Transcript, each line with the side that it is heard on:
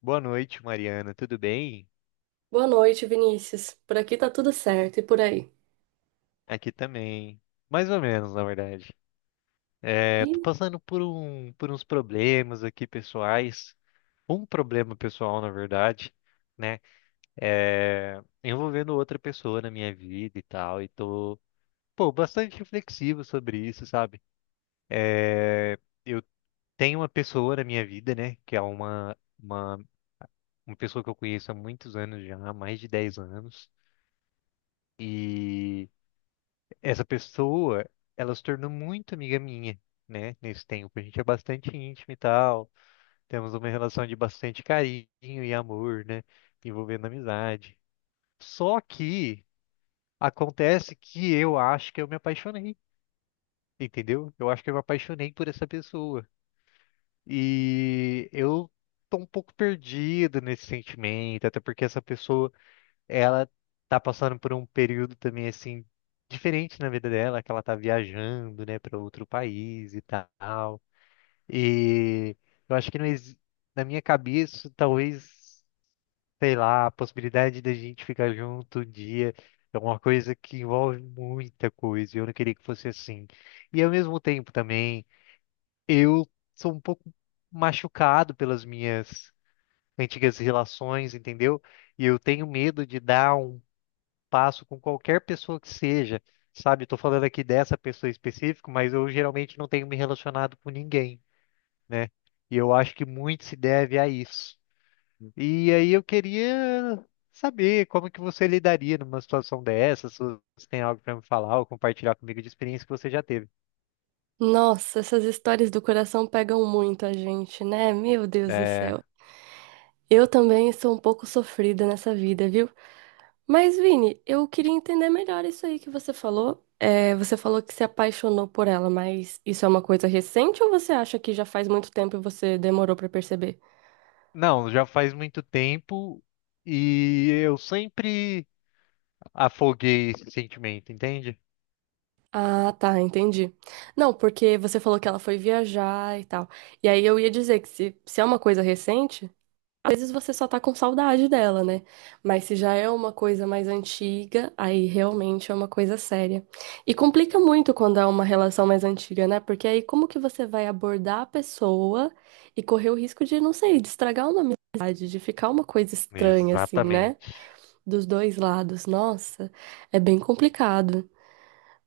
left: Boa noite, Mariana. Tudo bem?
right: Boa noite, Vinícius. Por aqui tá tudo certo, e por aí?
left: Aqui também. Mais ou menos, na verdade. É, tô
right: Ih,
left: passando por uns problemas aqui pessoais. Um problema pessoal, na verdade, né? É, envolvendo outra pessoa na minha vida e tal. E tô, pô, bastante reflexivo sobre isso, sabe? É, eu tenho uma pessoa na minha vida, né? Que é uma pessoa que eu conheço há muitos anos já, há mais de 10 anos. E. Essa pessoa, ela se tornou muito amiga minha, né? Nesse tempo, a gente é bastante íntimo e tal, temos uma relação de bastante carinho e amor, né? Envolvendo amizade. Só que acontece que eu acho que eu me apaixonei, entendeu? Eu acho que eu me apaixonei por essa pessoa. E eu tô um pouco perdido nesse sentimento, até porque essa pessoa ela tá passando por um período também assim diferente na vida dela, que ela tá viajando, né, para outro país e tal. E eu acho que não exi- na minha cabeça, talvez, sei lá, a possibilidade da gente ficar junto um dia é uma coisa que envolve muita coisa. Eu não queria que fosse assim. E ao mesmo tempo também, eu sou um pouco machucado pelas minhas antigas relações, entendeu? E eu tenho medo de dar um passo com qualquer pessoa que seja, sabe? Estou falando aqui dessa pessoa específica, mas eu geralmente não tenho me relacionado com ninguém, né? E eu acho que muito se deve a isso. E aí eu queria saber como que você lidaria numa situação dessa, se você tem algo para me falar ou compartilhar comigo de experiência que você já teve.
right: nossa, essas histórias do coração pegam muito a gente, né? Meu Deus do
left: É,
right: céu. Eu também sou um pouco sofrida nessa vida, viu? Mas, Vini, eu queria entender melhor isso aí que você falou. É, você falou que se apaixonou por ela, mas isso é uma coisa recente ou você acha que já faz muito tempo e você demorou pra perceber?
left: não, já faz muito tempo e eu sempre afoguei esse sentimento, entende?
right: Ah, tá, entendi. Não, porque você falou que ela foi viajar e tal. E aí eu ia dizer que se é uma coisa recente. Às vezes você só tá com saudade dela, né? Mas se já é uma coisa mais antiga, aí realmente é uma coisa séria. E complica muito quando é uma relação mais antiga, né? Porque aí como que você vai abordar a pessoa e correr o risco de, não sei, de estragar uma amizade, de ficar uma coisa estranha, assim, né?
left: Exatamente.
right: Dos dois lados. Nossa, é bem complicado.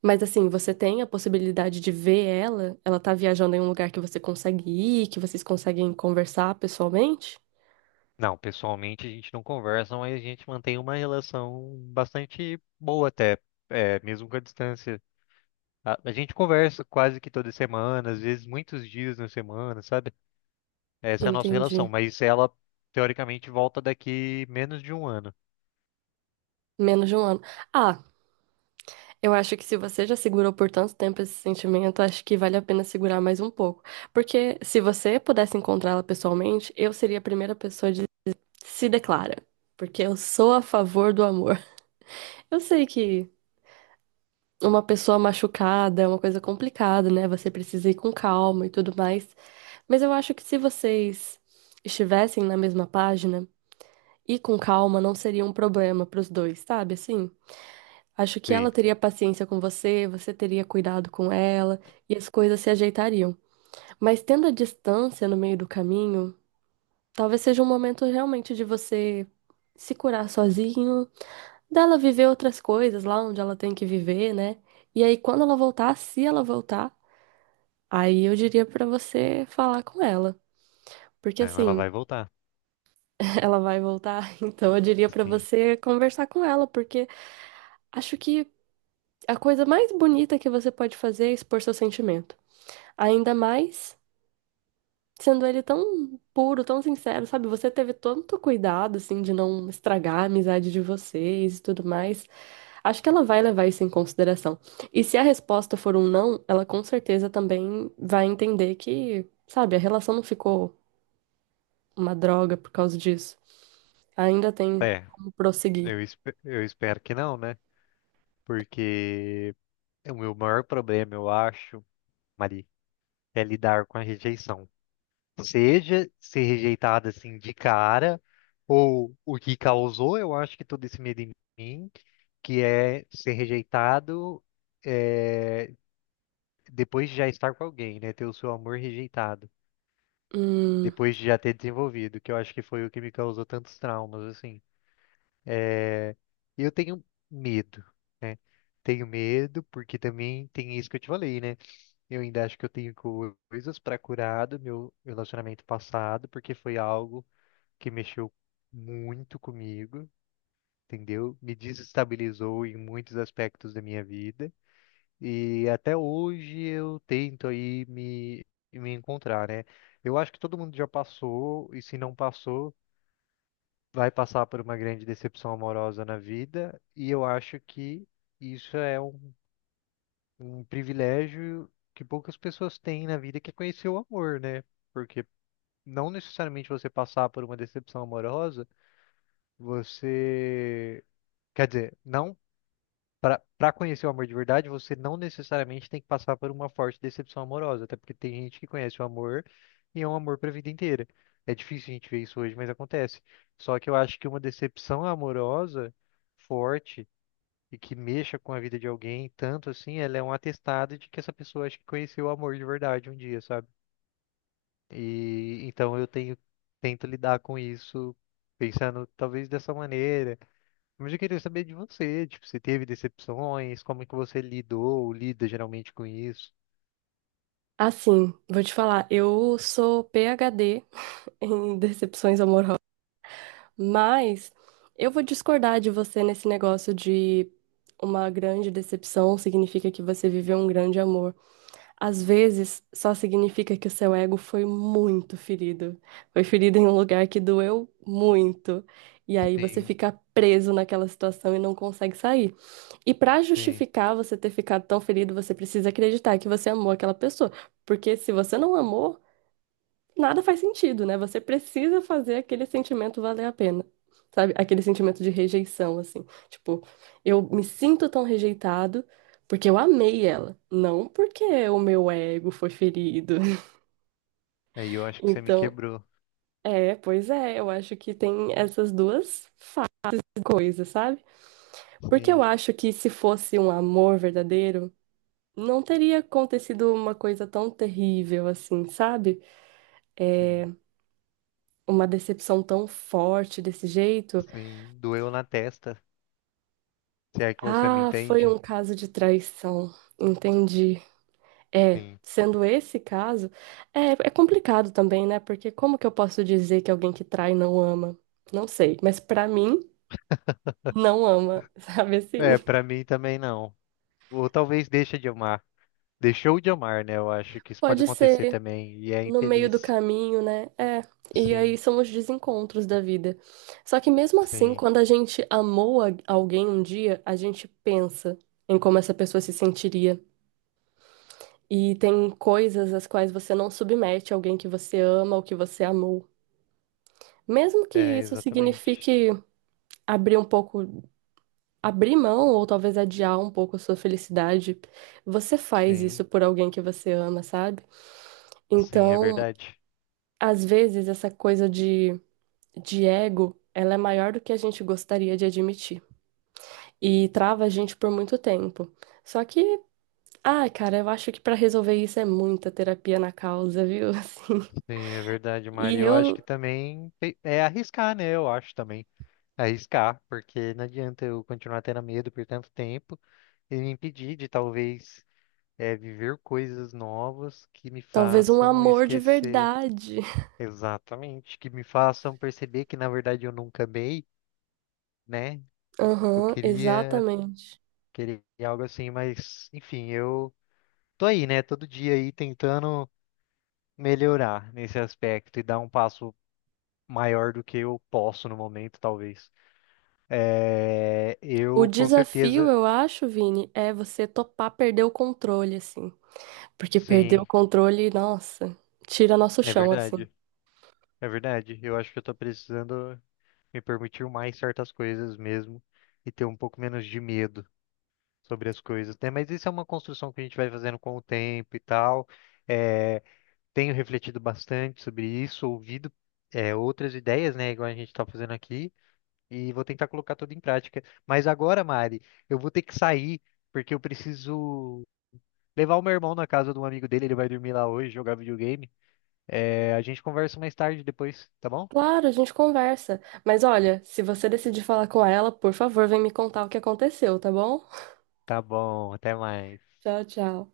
right: Mas assim, você tem a possibilidade de ver ela? Ela tá viajando em um lugar que você consegue ir, que vocês conseguem conversar pessoalmente?
left: Não, pessoalmente a gente não conversa, mas a gente mantém uma relação bastante boa até, é, mesmo com a distância. A gente conversa quase que toda semana, às vezes muitos dias na semana, sabe? Essa é a nossa relação,
right: Entendi.
left: mas ela teoricamente volta daqui menos de um ano.
right: Menos de um ano. Ah, eu acho que se você já segurou por tanto tempo esse sentimento, acho que vale a pena segurar mais um pouco. Porque se você pudesse encontrá-la pessoalmente, eu seria a primeira pessoa de se declara. Porque eu sou a favor do amor. Eu sei que uma pessoa machucada é uma coisa complicada, né? Você precisa ir com calma e tudo mais. Mas eu acho que se vocês estivessem na mesma página, ir com calma não seria um problema pros dois, sabe? Assim. Acho que ela
left: Sim.
right: teria paciência com você, você teria cuidado com ela e as coisas se ajeitariam. Mas tendo a distância no meio do caminho, talvez seja um momento realmente de você se curar sozinho, dela viver outras coisas lá onde ela tem que viver, né? E aí quando ela voltar, se ela voltar, aí eu diria pra você falar com ela. Porque
left: Não, ela
right: assim,
left: vai voltar.
right: ela vai voltar, então eu diria pra
left: Sim.
right: você conversar com ela, porque acho que a coisa mais bonita que você pode fazer é expor seus sentimentos. Ainda mais sendo ele tão puro, tão sincero, sabe? Você teve tanto cuidado, assim, de não estragar a amizade de vocês e tudo mais. Acho que ela vai levar isso em consideração. E se a resposta for um não, ela com certeza também vai entender que, sabe, a relação não ficou uma droga por causa disso. Ainda tem
left: É,
right: como prosseguir.
left: eu espero que não, né? Porque o meu maior problema, eu acho, Mari, é lidar com a rejeição. Seja ser rejeitada assim de cara, ou o que causou, eu acho que todo esse medo em mim, que é ser rejeitado é, depois de já estar com alguém, né? Ter o seu amor rejeitado,
right: Hum,
left: depois de já ter desenvolvido, que eu acho que foi o que me causou tantos traumas, assim. É, e eu tenho medo, né? Tenho medo, porque também tem isso que eu te falei, né? Eu ainda acho que eu tenho coisas para curar do meu relacionamento passado, porque foi algo que mexeu muito comigo, entendeu? Me desestabilizou em muitos aspectos da minha vida. E até hoje eu tento aí me encontrar, né? Eu acho que todo mundo já passou, e se não passou, vai passar por uma grande decepção amorosa na vida. E eu acho que isso é um privilégio que poucas pessoas têm na vida, que é conhecer o amor, né? Porque não necessariamente você passar por uma decepção amorosa, você quer dizer, não para conhecer o amor de verdade, você não necessariamente tem que passar por uma forte decepção amorosa, até porque tem gente que conhece o amor e é um amor para a vida inteira. É difícil a gente ver isso hoje, mas acontece. Só que eu acho que uma decepção amorosa forte e que mexa com a vida de alguém, tanto assim, ela é um atestado de que essa pessoa acho que conheceu o amor de verdade um dia, sabe? E então eu tenho tento lidar com isso pensando talvez dessa maneira, mas eu queria saber de você, tipo, você teve decepções, como é que você lidou ou lida geralmente com isso?
right: assim, vou te falar, eu sou PhD em decepções. Mas eu vou discordar de você nesse negócio de uma grande decepção significa que você viveu um grande amor. Às vezes, só significa que o seu ego foi muito ferido. Foi ferido em um lugar que doeu muito. E aí você
left: Sim,
right: fica preso naquela situação e não consegue sair. E pra
left: sim.
right: justificar você ter ficado tão ferido, você precisa acreditar que você amou aquela pessoa. Porque se você não amou, nada faz sentido, né? Você precisa fazer aquele sentimento valer a pena. Sabe? Aquele sentimento de rejeição, assim. Tipo, eu me sinto tão rejeitado porque eu amei ela, não porque o meu ego foi ferido.
left: Aí eu acho que você me
right: Então,
left: quebrou.
right: pois é, eu acho que tem essas duas faces da coisa, sabe? Porque eu
left: Sim,
right: acho que se fosse um amor verdadeiro, não teria acontecido uma coisa tão terrível assim, sabe?
left: sim,
right: Uma decepção tão forte desse jeito.
left: sim. Doeu na testa. Se é que você me
right: Ah, foi
left: entende?
right: um caso de traição. Entendi. É,
left: Sim.
right: sendo esse caso, é complicado também, né? Porque como que eu posso dizer que alguém que trai não ama? Não sei, mas pra mim, não ama, sabe assim?
left: É, pra mim também não. Ou talvez deixa de amar. Deixou de amar, né? Eu acho que isso pode
right: Pode
left: acontecer
right: ser
left: também. E é
right: no meio do
left: infeliz.
right: caminho, né? É, e aí
left: Sim,
right: são os desencontros da vida. Só que mesmo assim,
left: sim.
right: quando a gente amou a- alguém um dia, a gente pensa em como essa pessoa se sentiria. E tem coisas às quais você não submete alguém que você ama ou que você amou. Mesmo que
left: É,
right: isso
left: exatamente.
right: signifique abrir um pouco, abrir mão ou talvez adiar um pouco a sua felicidade, você faz
left: Sim,
right: isso por alguém que você ama, sabe?
left: sim, é
right: Então,
left: verdade.
right: às vezes essa coisa de ego, ela é maior do que a gente gostaria de admitir e trava a gente por muito tempo. Só que, ai, cara, eu acho que para resolver isso é muita terapia na causa, viu? Assim,
left: Sim, é verdade, Mari.
right: e
left: Eu acho que
right: eu
left: também é arriscar, né? Eu acho também. Arriscar, porque não adianta eu continuar tendo medo por tanto tempo e me impedir de talvez é, viver coisas novas que me
right: talvez um
left: façam
right: amor de
left: esquecer.
right: verdade.
left: Exatamente, que me façam perceber que na verdade eu nunca amei, né? Eu
right: Aham,
left: queria,
right: exatamente.
left: queria algo assim, mas enfim, eu tô aí, né? Todo dia aí tentando melhorar nesse aspecto e dar um passo maior do que eu posso no momento, talvez. É,
right: O
left: eu com
right: desafio,
left: certeza,
right: eu acho, Vini, é você topar perder o controle, assim. Porque perder o
left: sim,
right: controle, nossa, tira nosso
left: é
right: chão, assim.
left: verdade, é verdade. Eu acho que eu tô precisando me permitir mais certas coisas mesmo e ter um pouco menos de medo sobre as coisas, né? Mas isso é uma construção que a gente vai fazendo com o tempo e tal. É, tenho refletido bastante sobre isso, ouvido, é, outras ideias, né, igual a gente tá fazendo aqui, e vou tentar colocar tudo em prática. Mas agora, Mari, eu vou ter que sair porque eu preciso levar o meu irmão na casa de um amigo dele, ele vai dormir lá hoje, jogar videogame. É, a gente conversa mais tarde depois, tá bom?
right: Claro, a gente conversa. Mas olha, se você decidir falar com ela, por favor, vem me contar o que aconteceu, tá bom?
left: Tá bom, até mais.
right: Tchau, tchau.